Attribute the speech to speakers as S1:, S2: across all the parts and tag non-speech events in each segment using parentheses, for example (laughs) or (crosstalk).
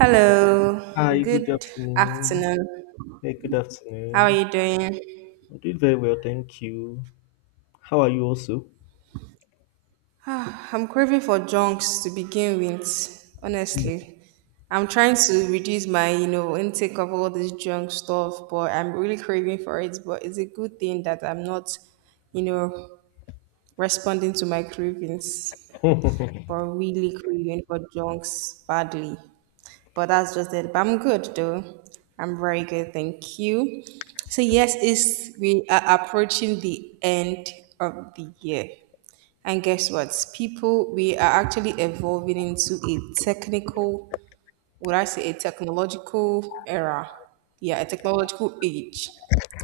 S1: Hello,
S2: Hi, good
S1: good
S2: afternoon.
S1: afternoon.
S2: Hey, good
S1: How are
S2: afternoon.
S1: you doing?
S2: I'm doing very well, thank you. How are you also?
S1: I'm craving for junks to begin with, honestly. I'm trying to reduce my, intake of all this junk stuff, but I'm really craving for it. But it's a good thing that I'm not, you know, responding to my cravings. But
S2: (laughs)
S1: really craving for junks badly. But that's just it. But I'm good though. I'm very good, thank you. So yes, it's we are approaching the end of the year. And guess what? People, we are actually evolving into a technical, would I say a technological era? Yeah, a technological age.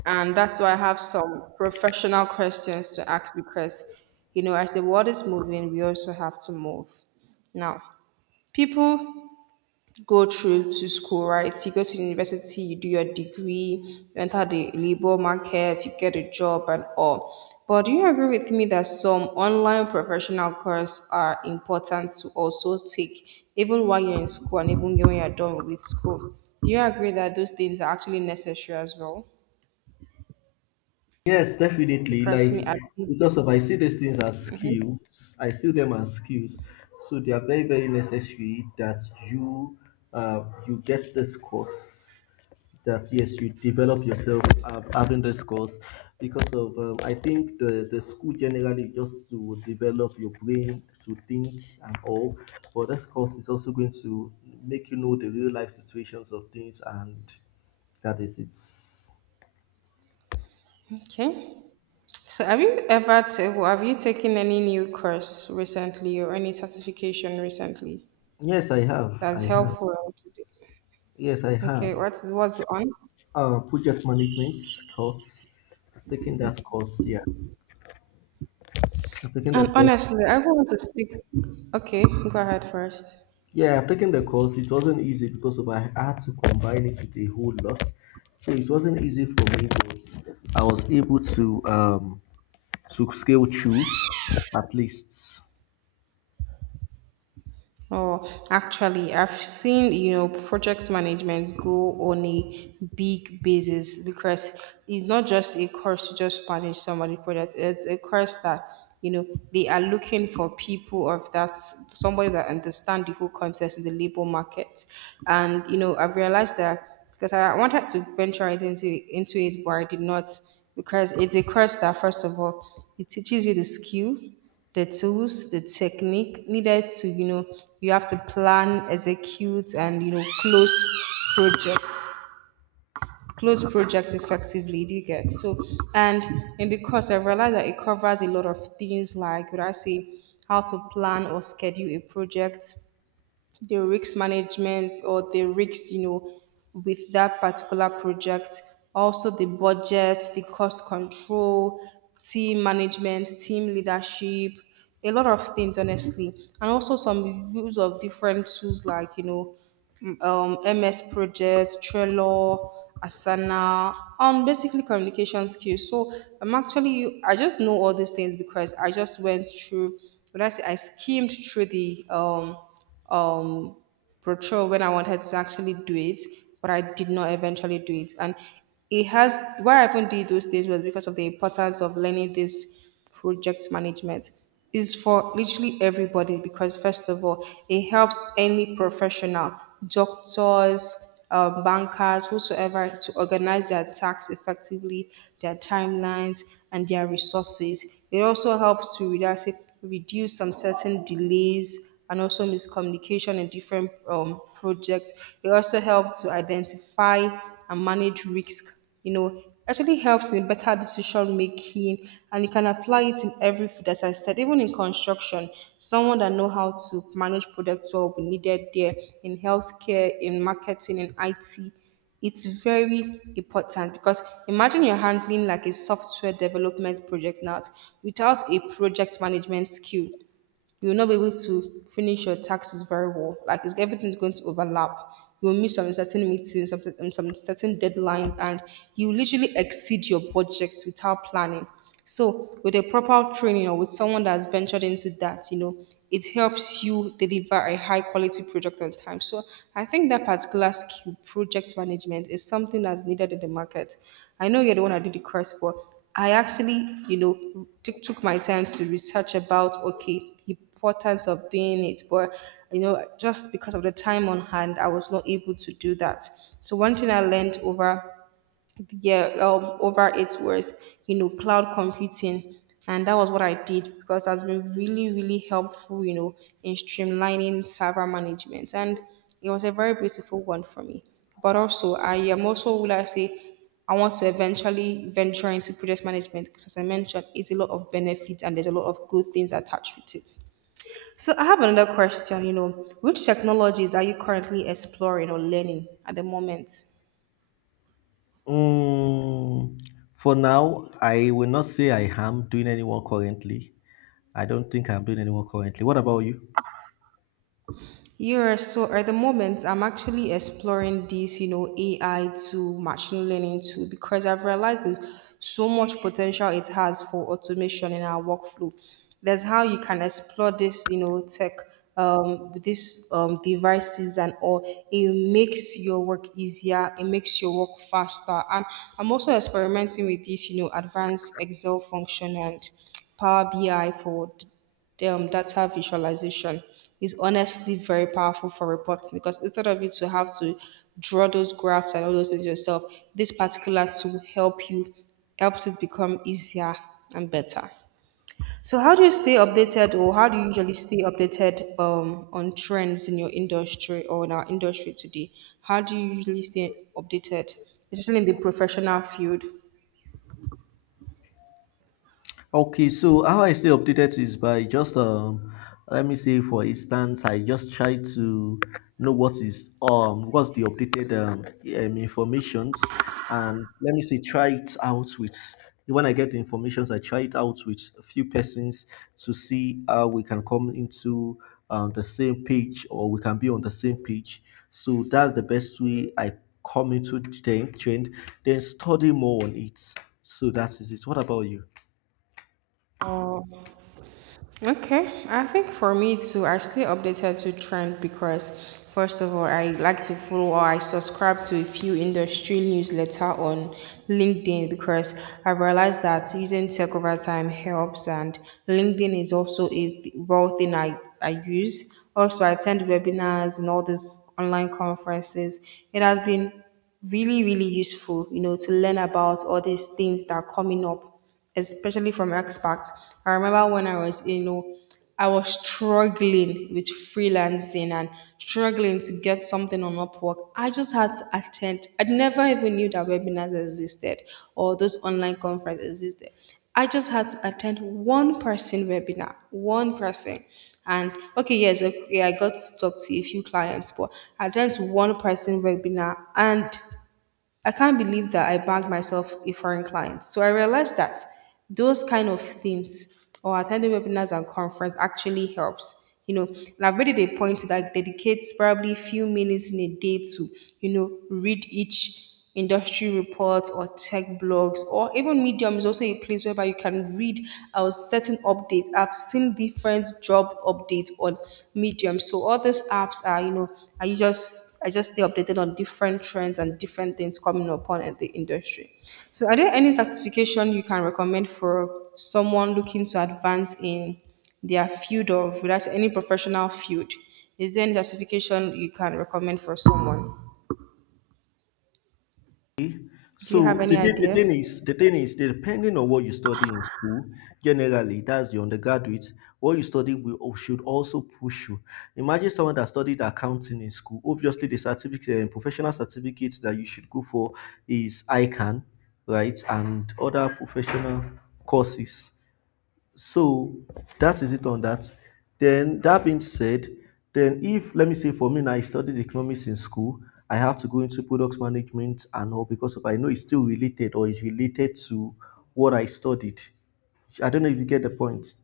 S1: And that's why I have some professional questions to ask because, as the world is moving, we also have to move. Now, people go through to school, right? You go to university, you do your degree, you enter the labor market, you get a job and all. But do you agree with me that some online professional courses are important to also take, even while you're in school and even when you're done with school? Do you agree that those things are actually necessary as well?
S2: Yes, definitely.
S1: Because
S2: Like
S1: me, I believe.
S2: because if I see these things as skills, I see them as skills. So they are very, very necessary that you you get this course. That yes, you develop yourself having this course because of I think the school generally just to develop your brain to think and all, but this course is also going to make you know the real life situations of things. And that is it's.
S1: Okay. So have you ever well, have you taken any new course recently or any certification recently
S2: Yes, I have I
S1: that's
S2: have.
S1: helpful today?
S2: Yes, I
S1: Okay,
S2: have.
S1: what's on?
S2: Project management course. I've taken that course. Yeah, I've taken the
S1: And
S2: course.
S1: honestly, I want to speak. Okay, go ahead first.
S2: Yeah, I've taken the course. It wasn't easy because of I had to combine it with a whole lot, so it wasn't easy for me. But I was able to scale through at least.
S1: Oh, actually, I've seen, project management go on a big basis because it's not just a course to just manage somebody's project. It's a course that, you know, they are looking for people of that, somebody that understand the whole context in the labor market. And, I've realized that because I wanted to venture it into it, but I did not because it's a course that, first of all, it teaches you the skill, the tools, the technique needed to, you have to plan, execute, and project, close project effectively. Do you get so? And in the course, I realized that it covers a lot of things like, would I say, how to plan or schedule a project, the risk management or the risks, with that particular project. Also, the budget, the cost control, team management, team leadership, a lot of things, honestly. And also some use of different tools like, MS Project, Trello, Asana, on basically communication skills. So I'm actually, I just know all these things because I just went through, when I say, I skimmed through the brochure when I wanted to actually do it, but I did not eventually do it. And it has, why I even did those things was because of the importance of learning this project management is for literally everybody because first of all it helps any professional, doctors, bankers, whosoever, to organize their tasks effectively, their timelines, and their resources. It also helps to reduce, reduce some certain delays and also miscommunication in different projects. It also helps to identify and manage risk, actually helps in better decision making, and you can apply it in every field, as I said, even in construction. Someone that know how to manage products well will be needed there, in healthcare, in marketing, in IT. It's very important because imagine you're handling like a software development project now without a project management skill, you will not be able to finish your taxes very well. Like it's, everything's going to overlap. You will miss some certain meetings, some certain deadlines, and you literally exceed your budget without planning. So, with a proper training or with someone that's ventured into that, it helps you deliver a high quality product on time. So, I think that particular skill, project management, is something that's needed in the market. I know you're the one that did the course, but I actually, took my time to research about, okay, the importance of doing it, but you know just because of the time on hand I was not able to do that. So one thing I learned over, yeah, over 8 words, you know, cloud computing, and that was what I did because it has been really really helpful, you know, in streamlining server management, and it was a very beautiful one for me. But also I am also, will I say, I want to eventually venture into project management because as I mentioned it's a lot of benefits and there's a lot of good things attached with it. So I have another question, which technologies are you currently exploring or learning at the moment?
S2: Mm, for now, I will not say I am doing anyone currently. I don't think I'm doing anyone currently. What about you?
S1: Yeah, so at the moment, I'm actually exploring this, AI to machine learning too, because I've realized there's so much potential it has for automation in our workflow. There's how you can explore this, tech, these devices and all. It makes your work easier. It makes your work faster. And I'm also experimenting with this, advanced Excel function and Power BI for the data visualization is honestly very powerful for reporting because instead of you to have to draw those graphs and all those things yourself, this particular tool help you, helps it become easier and better. So how do you stay updated or how do you usually stay updated on trends in your industry or in our industry today? How do you usually stay updated, especially in the professional field?
S2: Okay, so how I stay updated is by just let me say, for instance, I just try to know what's the updated informations, and let me say try it out with when I get the informations, I try it out with a few persons to see how we can come into the same page, or we can be on the same page. So that's the best way I come into the trend, then study more on it. So that is it. What about you?
S1: Okay, I think for me too, I stay updated to trend because first of all, I like to follow or I subscribe to a few industry newsletter on LinkedIn because I realized that using tech over time helps, and LinkedIn is also a well thing I use. Also, I attend webinars and all these online conferences. It has been really really useful, to learn about all these things that are coming up, especially from expats. I remember when I was, I was struggling with freelancing and struggling to get something on Upwork. I just had to attend. I never even knew that webinars existed or those online conferences existed. I just had to attend one person webinar, one person. And okay, yes, okay, I got to talk to a few clients, but I attended one person webinar and I can't believe that I bagged myself a foreign client. So I realized that those kind of things or attending webinars and conference actually helps. You know, and I've made it a point that I dedicate probably a few minutes in a day to, read each industry reports or tech blogs or even Medium is also a place whereby you can read our certain updates. I've seen different job updates on Medium. So all these apps are, are you just I just stay updated on different trends and different things coming upon in the industry. So, are there any certification you can recommend for someone looking to advance in their field of, that's any professional field? Is there any certification you can recommend for someone? Do you have
S2: So
S1: any
S2: the thing, the
S1: idea?
S2: thing is, the thing is, depending on what you study in school, generally that's the undergraduate. What you study will should also push you. Imagine someone that studied accounting in school. Obviously, the professional certificates that you should go for is ICANN, right, and other professional courses. So that is it on that. Then that being said, then if let me say for me now, I studied economics in school, I have to go into product management and all, because of I know it's still related, or it's related to what I studied. I don't know if you get the point.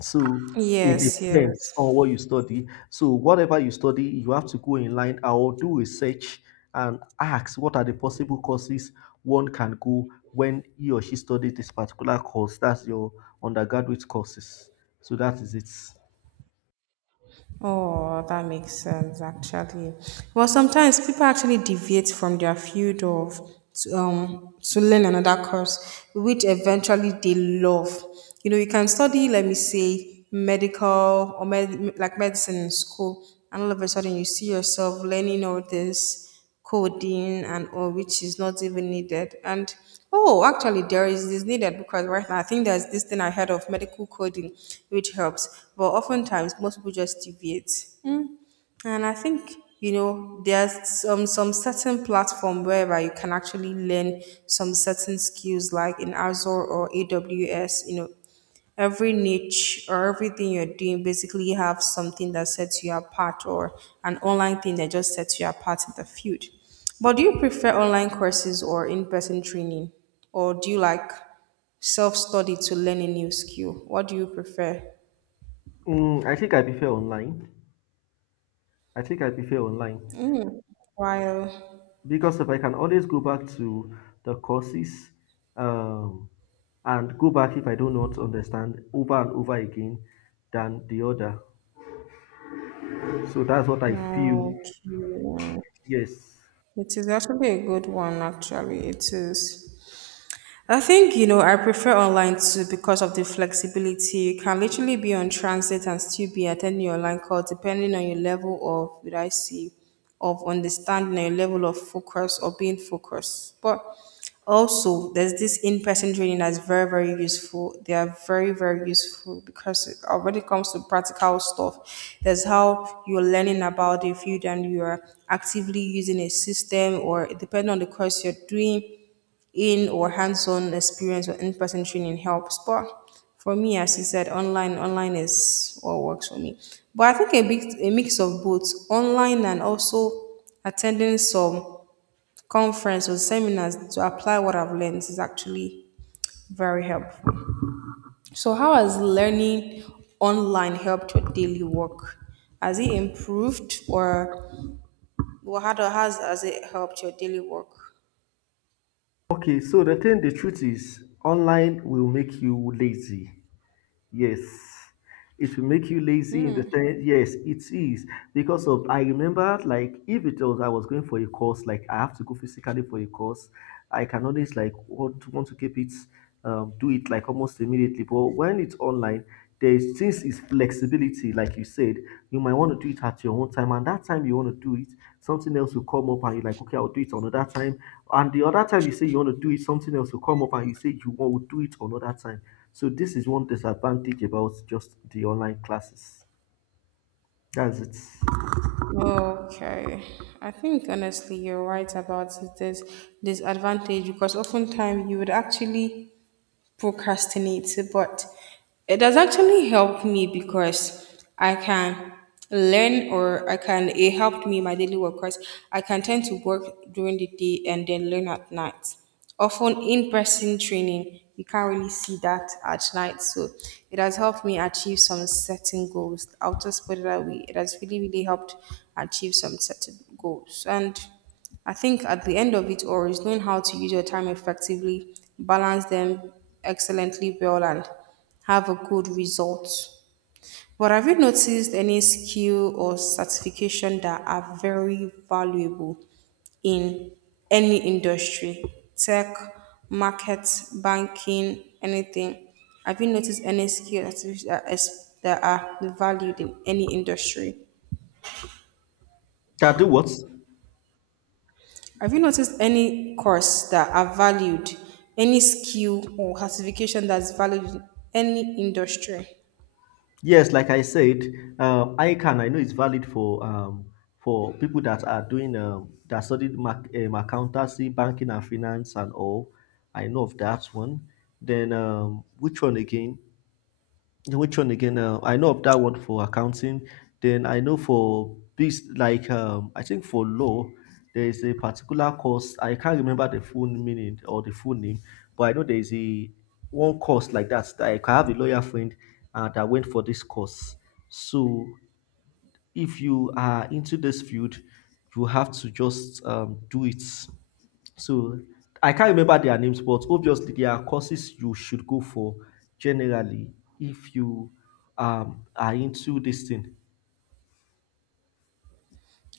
S2: So it
S1: Yes,
S2: depends on
S1: yes.
S2: what you study. So whatever you study, you have to go in line or do research and ask what are the possible courses one can go when he or she studies this particular course. That's your undergraduate courses. So that is it.
S1: Oh, that makes sense actually. Well, sometimes people actually deviate from their field of to learn another course, which eventually they love. You know, you can study, let me say, medical or like medicine in school, and all of a sudden you see yourself learning all this coding and all, which is not even needed. And oh actually there is this needed because right now I think there's this thing I heard of medical coding which helps, but oftentimes most people just deviate. And I think, you know, there's some certain platform whereby you can actually learn some certain skills like in Azure or AWS, you know, every niche or everything you're doing basically have something that sets you apart, or an online thing that just sets you apart in the field. But do you prefer online courses or in-person training? Or do you like self-study to learn a new skill? What do you prefer?
S2: I think I prefer online. I think I prefer online
S1: Mm. While
S2: because if I can always go back to the courses, um, and go back if I do not understand, over and over again, than the other. So that's what I feel.
S1: okay. Yeah.
S2: Yes.
S1: It is actually a good one actually. It is, I think, you know, I prefer online too because of the flexibility. You can literally be on transit and still be attending your online call depending on your level of, what I see, of understanding, your level of focus or being focused. But also, there's this in person training that's very, very useful. They are very, very useful because when it comes to practical stuff, there's how you're learning about the field and you are actively using a system or depending on the course you're doing in, or hands-on experience or in-person training helps. But for me, as you said, online is what works for me. But I think a mix of both online and also attending some conference or seminars to apply what I've learned is actually very helpful. So how has learning online helped your daily work? Has it improved or has it helped your daily work?
S2: Okay, so the truth is, online will make you lazy. Yes. It will make you lazy in the thing. Yes, it is. Because of, I remember, like, if it was, I was going for a course, like, I have to go physically for a course. I can always like want to keep it, do it like almost immediately. But when it's online, there's since it's flexibility, like you said, you might want to do it at your own time, and that time you want to do it, something else will come up, and you're like, okay, I'll do it another time. And the other time you say you want to do it, something else will come up, and you say you want to do it another time. So this is one disadvantage about just the online classes. That's it.
S1: Okay, I think honestly you're right about this disadvantage because oftentimes you would actually procrastinate, but it does actually help me because I can it helped me in my daily work because I can tend to work during the day and then learn at night. Often in person training, you can't really see that at night. So it has helped me achieve some certain goals. I'll just put it that way. It has really, really helped achieve some certain goals. And I think at the end of it all is knowing how to use your time effectively, balance them excellently well, and have a good result. But have you noticed any skill or certification that are very valuable in any industry? Tech, market, banking, anything. Have you noticed any skill that are valued in any industry?
S2: That do what?
S1: Have you noticed any course that are valued, any skill or certification that's valued in any industry?
S2: Yes, like I said, ICANN, I know it's valid for people that are doing that studied accountancy, banking and finance, and all. I know of that one. Then which one again? Yeah, which one again? I know of that one for accounting. Then I know for this, like I think for law, there is a particular course. I can't remember the full meaning or the full name, but I know there is a one course like that, that I have a lawyer friend that went for this course. So if you are into this field, you have to just do it. So I can't remember their names, but obviously there are courses you should go for generally if you are into this thing.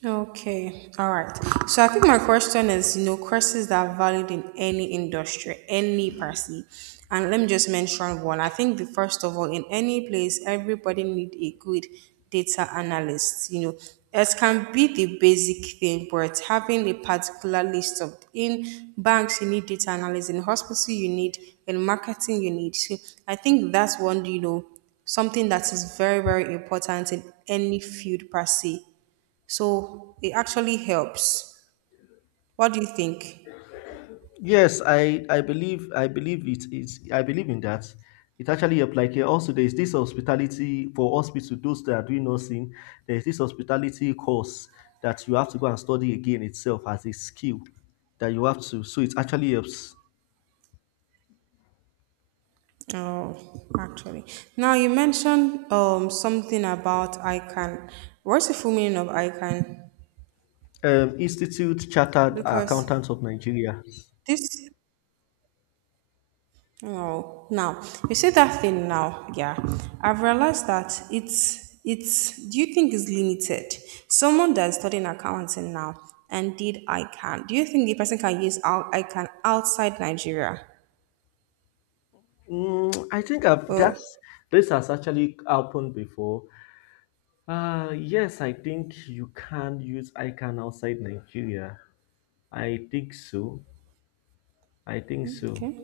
S1: Okay, all right. So I think my question is, you know, courses that are valid in any industry, any per se. And let me just mention one. I think the first of all, in any place, everybody need a good data analyst. You know, it can be the basic thing, but having a particular list of in banks you need data analyst, in hospital you need, in marketing you need. So I think that's one, you know, something that is very, very important in any field per se so it actually helps. What do you think?
S2: Yes, I believe it is I believe in that. It actually applies here. Also, there is this hospitality for hospital, those that are doing nursing, there is this hospitality course that you have to go and study again itself as a skill that you have to. So it actually helps.
S1: Oh, actually. Now you mentioned something about ICANN. What's the full meaning of ICANN?
S2: Institute Chartered
S1: Because
S2: Accountants of Nigeria.
S1: this oh now you say that thing now, yeah. I've realized that it's do you think it's limited? Someone that's studying accounting now and did ICANN, do you think the person can use out ICANN outside Nigeria?
S2: Mm, I think I've
S1: Oh.
S2: that's this has actually happened before. Yes, I think you can use ICANN outside Nigeria. I think so. I think so.
S1: Okay.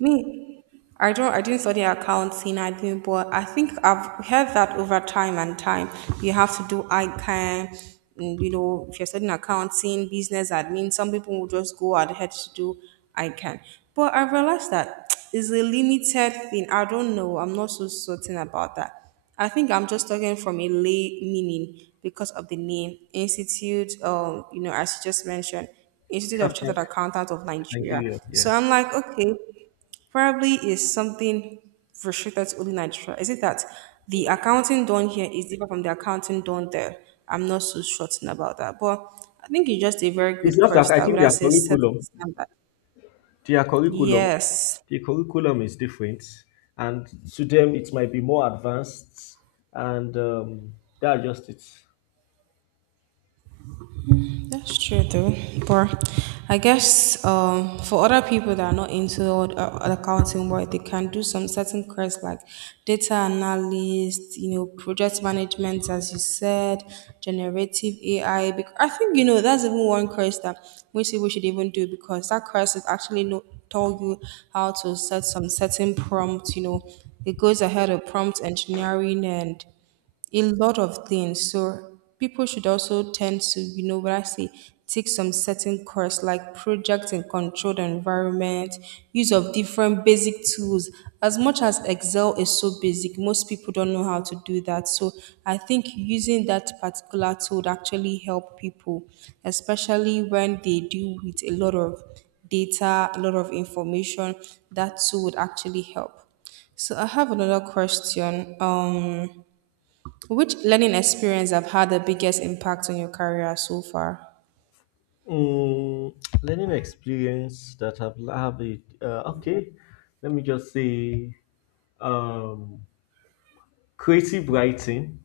S1: Me, I didn't study accounting, I didn't, but I think I've heard that over time and time, you have to do ICANN, and, you know, if you're studying accounting, business admin, some people will just go ahead to do ICANN. But I realized that (tsk) it's a limited thing. I don't know. I'm not so certain about that. I think I'm just talking from a lay meaning because of the name Institute. You know, as you just mentioned, Institute
S2: Track
S1: of Chartered
S2: outside
S1: Accountant of Nigeria.
S2: Nigeria, yeah.
S1: So I'm like, okay, probably is something restricted to only Nigeria. Is it that the accounting done here is different from the accounting done there? I'm not so certain about that, but I think it's just a very
S2: It's
S1: good
S2: just that
S1: course
S2: I
S1: that
S2: think
S1: would I say set the standard.
S2: their curriculum,
S1: Yes,
S2: the curriculum is different, and to them it might be more advanced, and that's just it.
S1: that's true though, but I guess for other people that are not into accounting work, they can do some certain careers like data analyst, you know, project management, as you said, generative AI. Because I think you know that's even one course that most people should even do because that course is actually no tell you how to set some certain prompts. You know, it goes ahead of prompt engineering and a lot of things. So people should also tend to, you know, when I say take some certain course like project and controlled environment, use of different basic tools. As much as Excel is so basic, most people don't know how to do that. So I think using that particular tool would actually help people, especially when they deal with a lot of data, a lot of information, that tool would actually help. So I have another question. Which learning experience have had the biggest impact on your career so far?
S2: Mm, Learning experience that I've have it. Okay, let me just say. um Creative writing.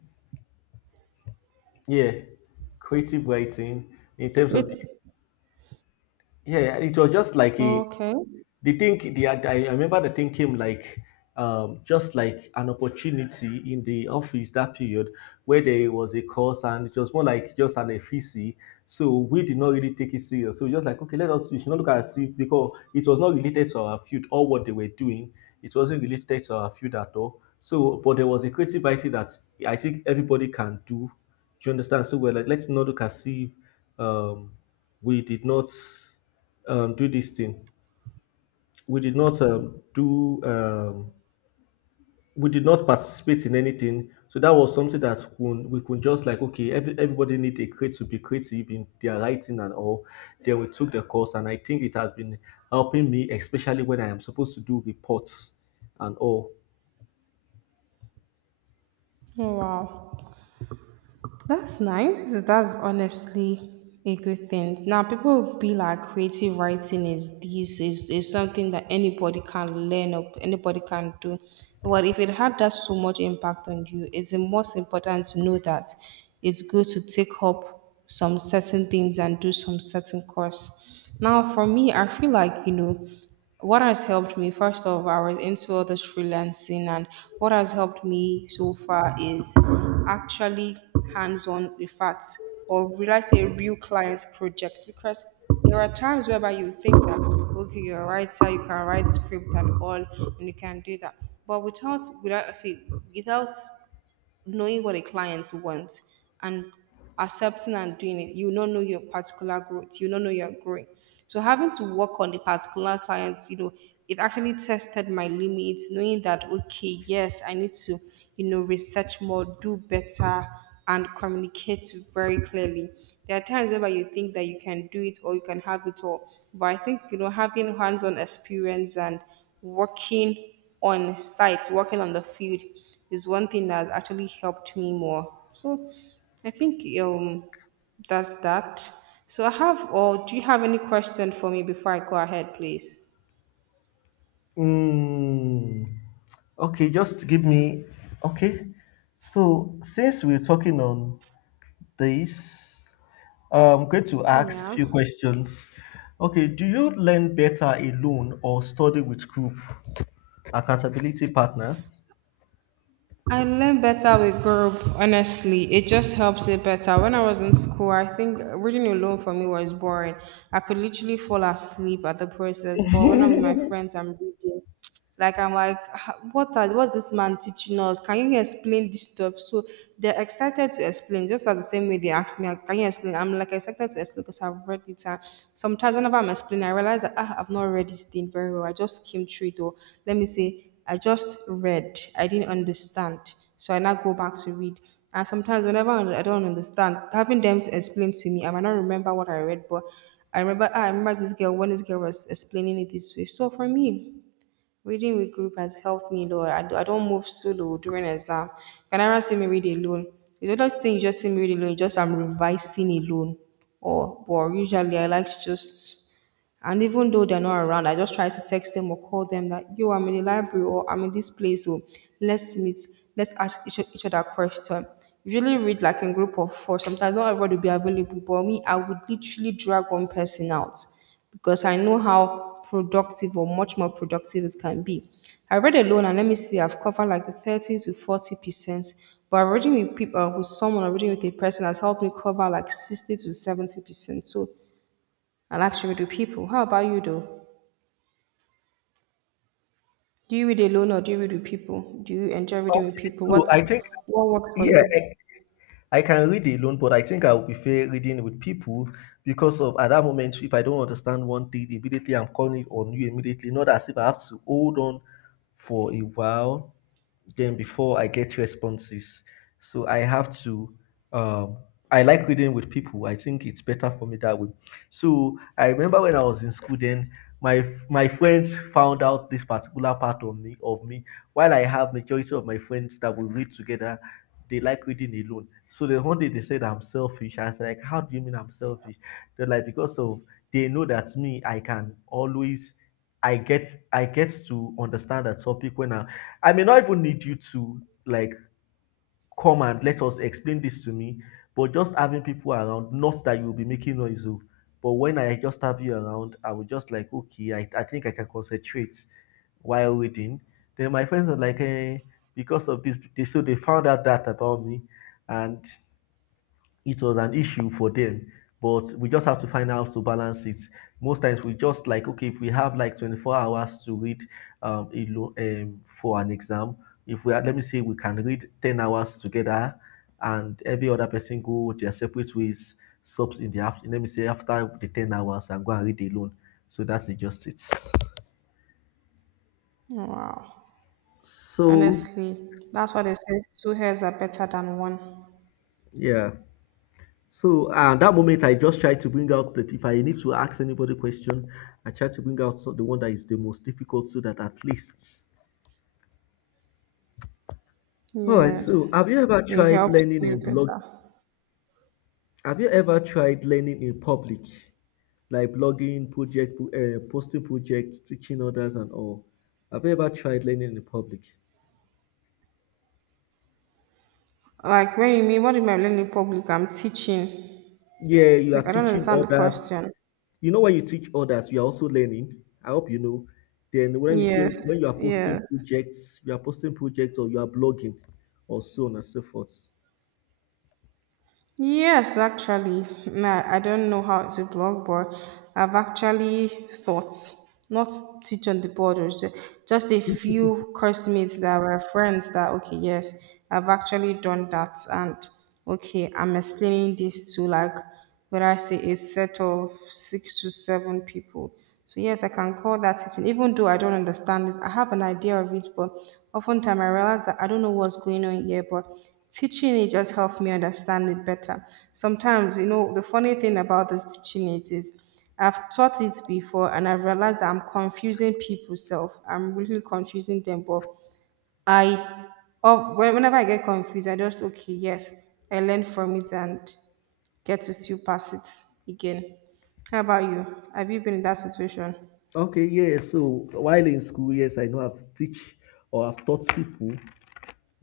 S2: Yeah, creative writing in terms
S1: Great.
S2: of the, yeah, it was just like a,
S1: Okay.
S2: the thing, I remember the thing came like, just like an opportunity in the office that period where there was a course, and it was more like just an FEC. So we did not really take it serious. So we just like, okay, let us we should not look at it as if, because it was not related to our field or what they were doing. It wasn't related to our field at all. So but there was a creative idea that I think everybody can do. Do you understand? So we're like, let's not look at see, um, we did not do this thing, we did not do we did not participate in anything, so that was something that when we could just like, okay, everybody need a crate to be creative in their writing and all, then we took the course, and I think it has been helping me especially when I am supposed to do reports and all.
S1: Oh, wow. That's nice. That's honestly a good thing. Now, people will be like, creative writing is something that anybody can learn or anybody can do. Well, if it had that so much impact on you, it's the most important to know that it's good to take up some certain things and do some certain course. Now, for me, I feel like, you know, what has helped me, first of all, I was into all this freelancing, and what has helped me so far is actually hands on with facts or will I say real client projects because there are times whereby you think that okay you're a writer you can write script and all and you can do that but without I say without knowing what a client wants and accepting and doing it, you don't know your particular growth. You don't know you're growing. So having to work on the particular clients, you know, it actually tested my limits, knowing that okay, yes, I need to, you know, research more, do better, and communicate very clearly. There are times where you think that you can do it or you can have it all. But I think, you know, having hands-on experience and working on site, working on the field is one thing that actually helped me more. So I think that's that. So I have or do you have any question for me before I go ahead, please?
S2: mm, okay, just give me, okay, so since we're talking on this. I'm going to ask
S1: Yeah.
S2: few questions. Okay, do you learn better alone or study with group accountability partners?
S1: I learn better with group, honestly. It just helps it better. When I was in school, I think reading alone for me was boring. I could literally fall asleep at the process. But when I'm with my friends, I'm reading. Like I'm like, "Ah, what are, what's this man teaching us? Can you explain this stuff? So they're excited to explain, just as the same way they asked me, "Ah, can you explain? I'm like excited to explain because I've read it. And sometimes whenever I'm explaining, I realize that ah, I've not read this thing very well. I just skimmed through it or let me say I just read. I didn't understand. So I now go back to read. And sometimes whenever I don't understand, having them to explain to me, I might not remember what I read, but I remember ah, I remember this girl when this girl was explaining it this way. So for me, reading with group has helped me a lot. I don't move solo during exam. You can never see me read alone. The other thing you just see me read alone, just I'm revising alone. Or but usually I like to just and even though they're not around, I just try to text them or call them that yo, I'm in the library or I'm in this place, so let's meet, let's ask each other question. Usually read like in group of four. Sometimes not everybody will be available, but me, I would literally drag one person out because I know how productive or much more productive it can be. I read alone and let me see, I've covered like the 30 to 40%, but reading with people, with someone or reading with a person has helped me cover like 60 to 70%. So I like to read with people. How about you though? Do you read alone or do you read with people? Do you enjoy reading with
S2: Okay,
S1: people?
S2: so
S1: What's
S2: I think
S1: what works for
S2: yeah,
S1: you?
S2: I can read alone, but I think I would prefer reading with people because of at that moment, if I don't understand one thing immediately, I'm calling on you immediately. Not as if I have to hold on for a while, then before I get responses. So I have to. Um, I like reading with people. I think it's better for me that way. So I remember when I was in school, then my friends found out this particular part of me. While I have majority of my friends that will read together, they like reading alone. So the one day they said I'm selfish. I was like, how do you mean I'm selfish? They're like because of they know that me, I can always, I get to understand a topic when I may not even need you to, like, come and let us explain this to me, but just having people around, not that you'll be making noise. Oh, but when I just have you around, I will just like, okay, I think I can concentrate while reading. Then my friends are like, eh, because of this, they so they found out that about me, and it was an issue for them, but we just have to find out to balance it. Most times we just like, okay, if we have like 24 hours to read, for an exam, if we are let me say we can read 10 hours together, and every other person go their separate ways. Subs in the after Let me say after the 10 hours and go and read alone, so that's just it.
S1: Wow.
S2: So
S1: Honestly, that's what they say. Two heads are better than one.
S2: yeah. So at that moment, I just try to bring out that if I need to ask anybody question, I try to bring out the one that is the most difficult, so that at least. All right. So have
S1: Yes.
S2: you ever
S1: It
S2: tried
S1: helps
S2: learning
S1: you
S2: in blog?
S1: better.
S2: Have you ever tried learning in public, like blogging, posting projects, teaching others, and all? Have you ever tried learning in public?
S1: Like, when you mean, what do you mean I'm learning public? I'm teaching.
S2: Yeah, you are
S1: Like, I don't
S2: teaching
S1: understand the
S2: others.
S1: question.
S2: You know, when you teach others, you are also learning. I hope you know. Then when you when
S1: Yes,
S2: you are
S1: yes.
S2: posting projects, or you are blogging, or so on and so forth.
S1: Yes, actually. Nah, I don't know how to blog, but I've actually thought, not teach on the board, just a few coursemates that were friends that, okay, yes, I've actually done that. And, okay, I'm explaining this to like where I see a set of six to seven people. So yes, I can call that sitting, even though I don't understand it. I have an idea of it, but oftentimes I realize that I don't know what's going on here, but teaching it just helped me understand it better. Sometimes, you know, the funny thing about this teaching it is I've taught it before and I realized that I'm confusing people self. I'm really confusing them, but I, oh, when- whenever I get confused, I just, okay, yes, I learn from it and get to still pass it again. How about you? Have you been in that situation?
S2: Okay, yeah. So while in school, yes, I know I've teach or I've taught people.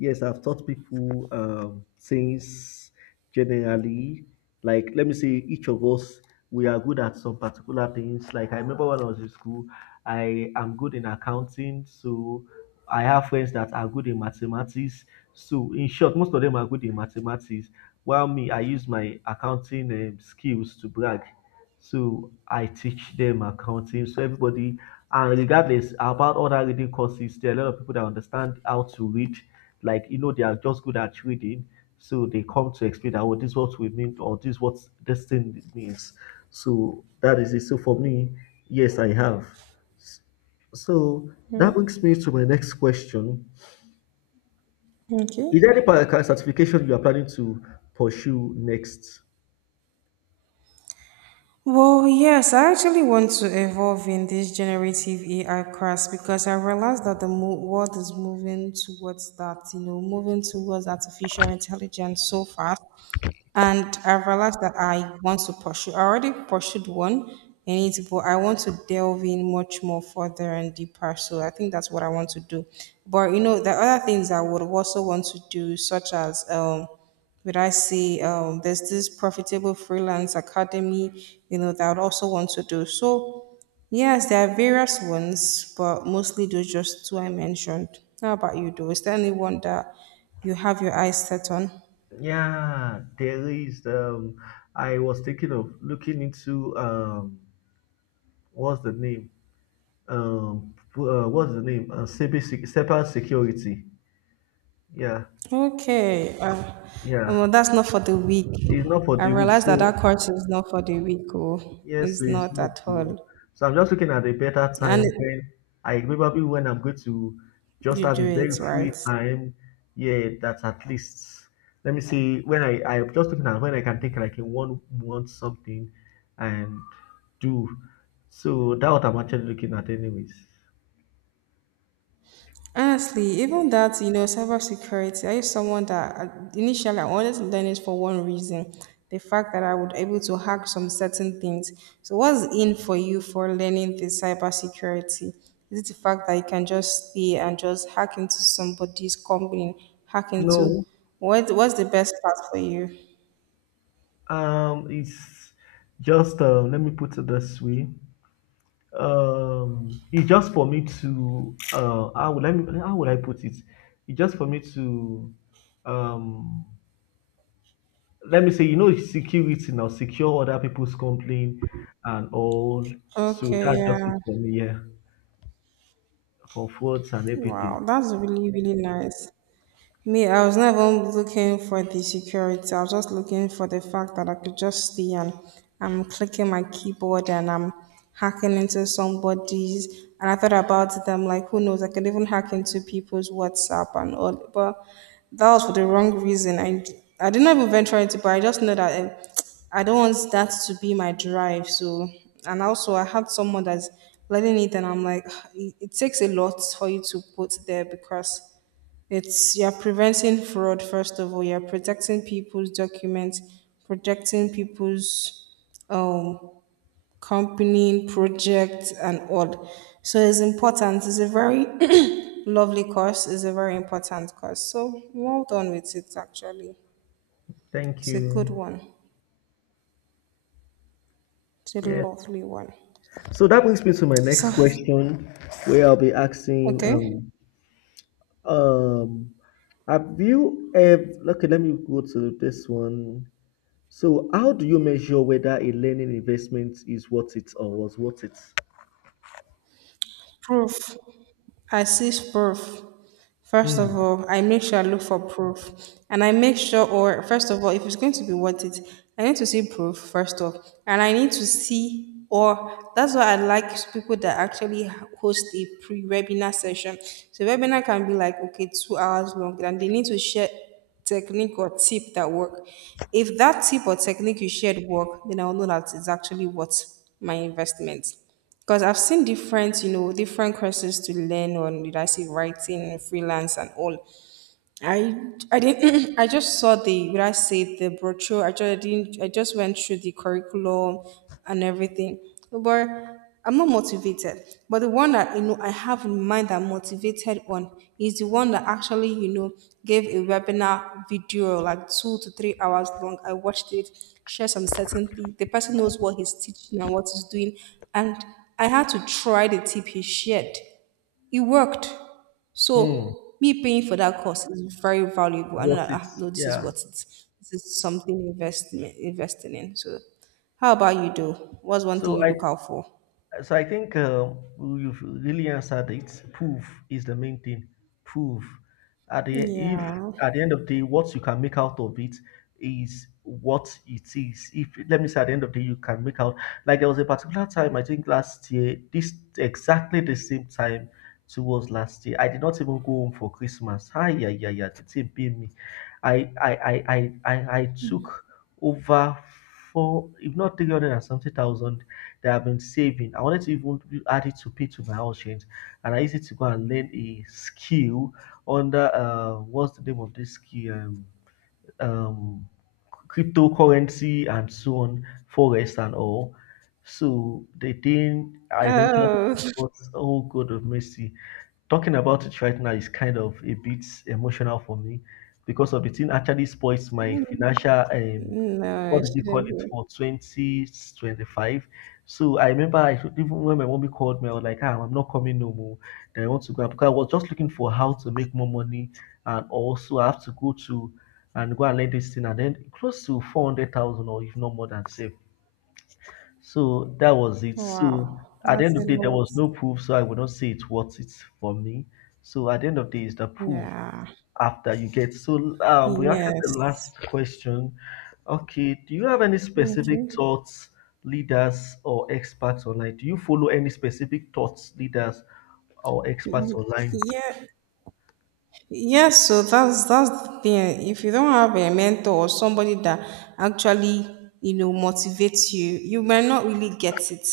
S2: Yes, I've taught people things generally. Like, let me say, each of us, we are good at some particular things. Like, I remember when I was in school, I am good in accounting. So, I have friends that are good in mathematics. So, in short, most of them are good in mathematics. While me, I use my accounting skills to brag. So, I teach them accounting. So, everybody, and regardless about other reading courses, there are a lot of people that understand how to read, like, you know, they are just good at reading. So they come to explain that, oh, this is what we mean or this is what this thing means. So that is it. So for me, yes, I have. S- so that brings me to my next question.
S1: Okay.
S2: Is there any certification you are planning to pursue next?
S1: Well, yes, I actually want to evolve in this generative AI class because I realize that the mo- world is moving towards that, you know, moving towards artificial intelligence so fast. And I've realized that I want to pursue. I already pursued one in it, but I want to delve in much more further and deeper. So I think that's what I want to do. But the other things I would also want to do, such as would I say there's this profitable freelance academy, that I would also want to do. So yes, there are various ones, but mostly those just two I mentioned. How about you, though? Is there anyone that you have your eyes set on?
S2: Yeah, there is, I was thinking of looking into, what's the name? What's the name? Cyber security. Yeah.
S1: Okay. Uh,
S2: Yeah.
S1: well, that's not for the weak.
S2: It's not for
S1: I
S2: the week.
S1: realized that
S2: So
S1: that course is not for the weak. Oh,
S2: yes, so
S1: it's
S2: it's
S1: not
S2: not
S1: at
S2: to.
S1: all.
S2: So I'm just looking at a better
S1: And
S2: time when I, probably when I'm going to just
S1: you
S2: have
S1: do
S2: a
S1: it
S2: very
S1: right.
S2: free time. Yeah, that's at least. Let me see when I'm just looking at when I can take like in 1 month something and do. So that's what I'm actually looking at, anyways.
S1: Honestly, even that, cybersecurity, I is someone that initially I wanted to learn it for one reason, the fact that I would able to hack some certain things. So what's in for you for learning the cybersecurity? Is it the fact that you can just stay and just hack into somebody's company, hack into.
S2: No,
S1: What's the best part for you?
S2: it's just let me put it this way. It's just for me to how would I, how would I put it? It's just for me to, um let me say, you know, security now, secure other people's complaint and all. So
S1: Okay,
S2: that's just it
S1: yeah.
S2: for me, yeah. For frauds and
S1: Wow,
S2: everything.
S1: that's really, really nice. Me, I was not even looking for the security. I was just looking for the fact that I could just stay and I'm clicking my keyboard and I'm hacking into somebody's. And I thought about them like, who knows? I could even hack into people's WhatsApp and all. But that was for the wrong reason. I did not even venture into it, but I just know that I don't want that to be my drive. So, and also I had someone that's letting it, and I'm like, (sighs) it takes a lot for you to put there because it's you're preventing fraud first of all. You're protecting people's documents, protecting people's um company, projects, and all. So it's important. It's a very (clears throat) lovely course. It's a very important course. So well done with it. Actually,
S2: Thank
S1: it's a good
S2: you.
S1: one. It's a
S2: Yeah.
S1: lovely one.
S2: So that brings me to my
S1: So
S2: next question, where I'll be asking,
S1: okay.
S2: um, have you ever? Okay, let me go to this one. So, how do you measure whether a learning investment is worth it or was worth it?
S1: Proof. I seek proof. First of
S2: Mm,
S1: all, I make sure I look for proof. And I make sure, or first of all, if it's going to be worth it, I need to see proof, first off. And I need to see, or that's why I like people that actually host a pre webinar session. So, webinar can be like, okay, 2 hours long, and they need to share technique or tip that work. If that tip or technique you shared work, then I'll know that it's actually worth my investment. Because I've seen different, different courses to learn on, did I say writing, freelance, and all. I I didn't (clears throat) I just saw the what I say the brochure. I just, I didn't, I just went through the curriculum and everything. But I'm not motivated. But the one that I have in mind that I'm motivated on is the one that actually, gave a webinar video like 2 to 3 hours long. I watched it, share some certain certainty. The person knows what he's teaching and what he's doing. And I had to try the tip he shared. It worked.
S2: mm,
S1: So me paying for that course is very valuable. I know
S2: worth
S1: that
S2: it.
S1: no, this is
S2: Yeah.
S1: what it's this is something investment investing in. So how about you do? What's one thing
S2: So
S1: you
S2: I
S1: look out for?
S2: So I think, you've really answered it. Proof is the main thing. Proof. At the if
S1: Yeah.
S2: At the end of the day, what you can make out of it is what it is. If, let me say, at the end of the day, you can make out like, there was a particular time, I think last year, this exactly the same time towards last year. I did not even go home for Christmas. Hi, yeah, yeah, yeah. The team paid me. I took over four, if not, 300 and something thousand that I've been saving. I wanted to even add it to pay to my house rent, and I used it to go and learn a skill under, what's the name of this skill? Um, cryptocurrency and so on, forest and all. So the thing I eventually
S1: Oh, (laughs)
S2: got, oh God of mercy, talking about it right now is kind of a bit emotional for me because of the thing actually spoils my financial,
S1: no,
S2: what
S1: it
S2: did they call
S1: shouldn't
S2: it,
S1: be.
S2: for 2025. So I remember, even when my mommy called me, I was like, ah, I'm not coming no more, then I want to go out, because I was just looking for how to make more money, and also I have to go to, and go and learn this thing, and then close to 400,000, or if not more, than safe. So that was it. So
S1: Wow,
S2: at the
S1: that's
S2: end
S1: a
S2: of the day, there
S1: lot.
S2: was no proof, so I would not say it's worth it for me. So at the end of the day, it's the proof
S1: Yeah.
S2: after you get. So, we asked the
S1: Yes.
S2: last question. Okay, do you have any
S1: Okay.
S2: specific thoughts, leaders, or experts online? Do you follow any specific thoughts, leaders, or experts
S1: Y-
S2: online?
S1: Yeah. Yes, so that's the thing. If you don't have a mentor or somebody that actually, motivates you, you might not really get it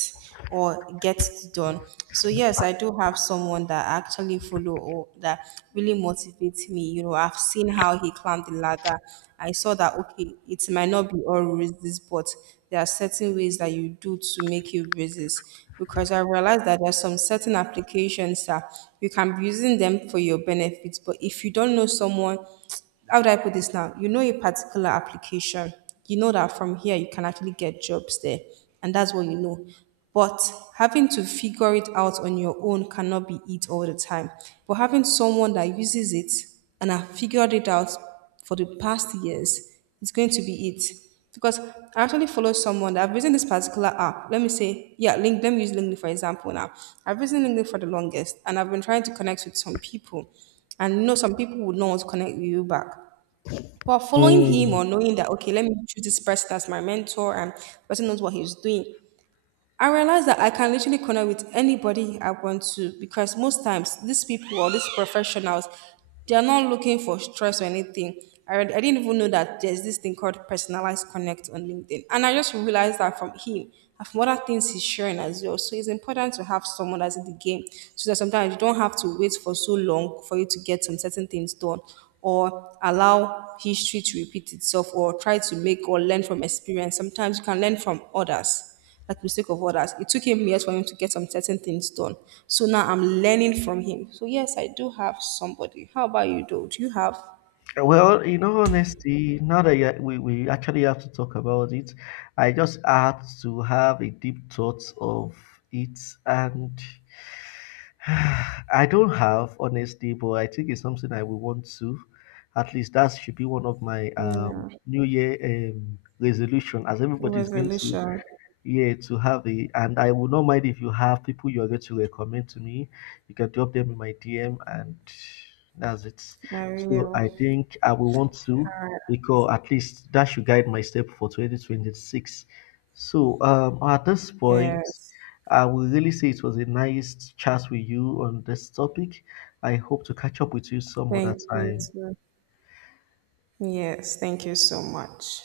S1: or get it done. So yes, I do have someone that I actually follow or that really motivates me. I've seen how he climbed the ladder. I saw that okay, it might not be all roses, but there are certain ways that you do to make you resist. Because I realized that there's some certain applications that you can be using them for your benefits, but if you don't know someone, how do I put this now? You know a particular application, you know that from here you can actually get jobs there, and that's what you know. But having to figure it out on your own cannot be it all the time. But having someone that uses it and have figured it out for the past years is going to be it. Because I actually follow someone that I've used this particular app. Let me say, yeah, link. Let me use LinkedIn for example now. I've used LinkedIn for the longest, and I've been trying to connect with some people, and some people would not want to connect with you back. But following him
S2: Hmm.
S1: or knowing that, okay, let me choose this person as my mentor, and person knows what he's doing. I realized that I can literally connect with anybody I want to because most times these people or these professionals, they are not looking for stress or anything. I didn't even know that there's this thing called personalized connect on LinkedIn. And I just realized that from him and from other things he's sharing as well. So it's important to have someone that's in the game so that sometimes you don't have to wait for so long for you to get some certain things done or allow history to repeat itself or try to make or learn from experience. Sometimes you can learn from others. Like the mistake of others. It took him years for him to get some certain things done. So now I'm learning from him. So yes, I do have somebody. How about you, though? Do you have?
S2: Well, in all honesty, now that we actually have to talk about it, I just had to have a deep thought of it. And (sighs) I don't have, honestly, but I think it's something I will want to. At least that should be one of my,
S1: Yeah,
S2: New Year, resolution, as everybody is going to,
S1: resolution.
S2: yeah, to have a, and I will not mind if you have people you are going to recommend to me. You can drop them in my DM and that's it.
S1: I really
S2: So
S1: will.
S2: I think I will want to, because at least that should guide my step for 2026. So at this point
S1: Yes.
S2: I will really say it was a nice chat with you on this topic. I hope to catch up with you some other
S1: Thank you
S2: time.
S1: too. Yes, thank you so much.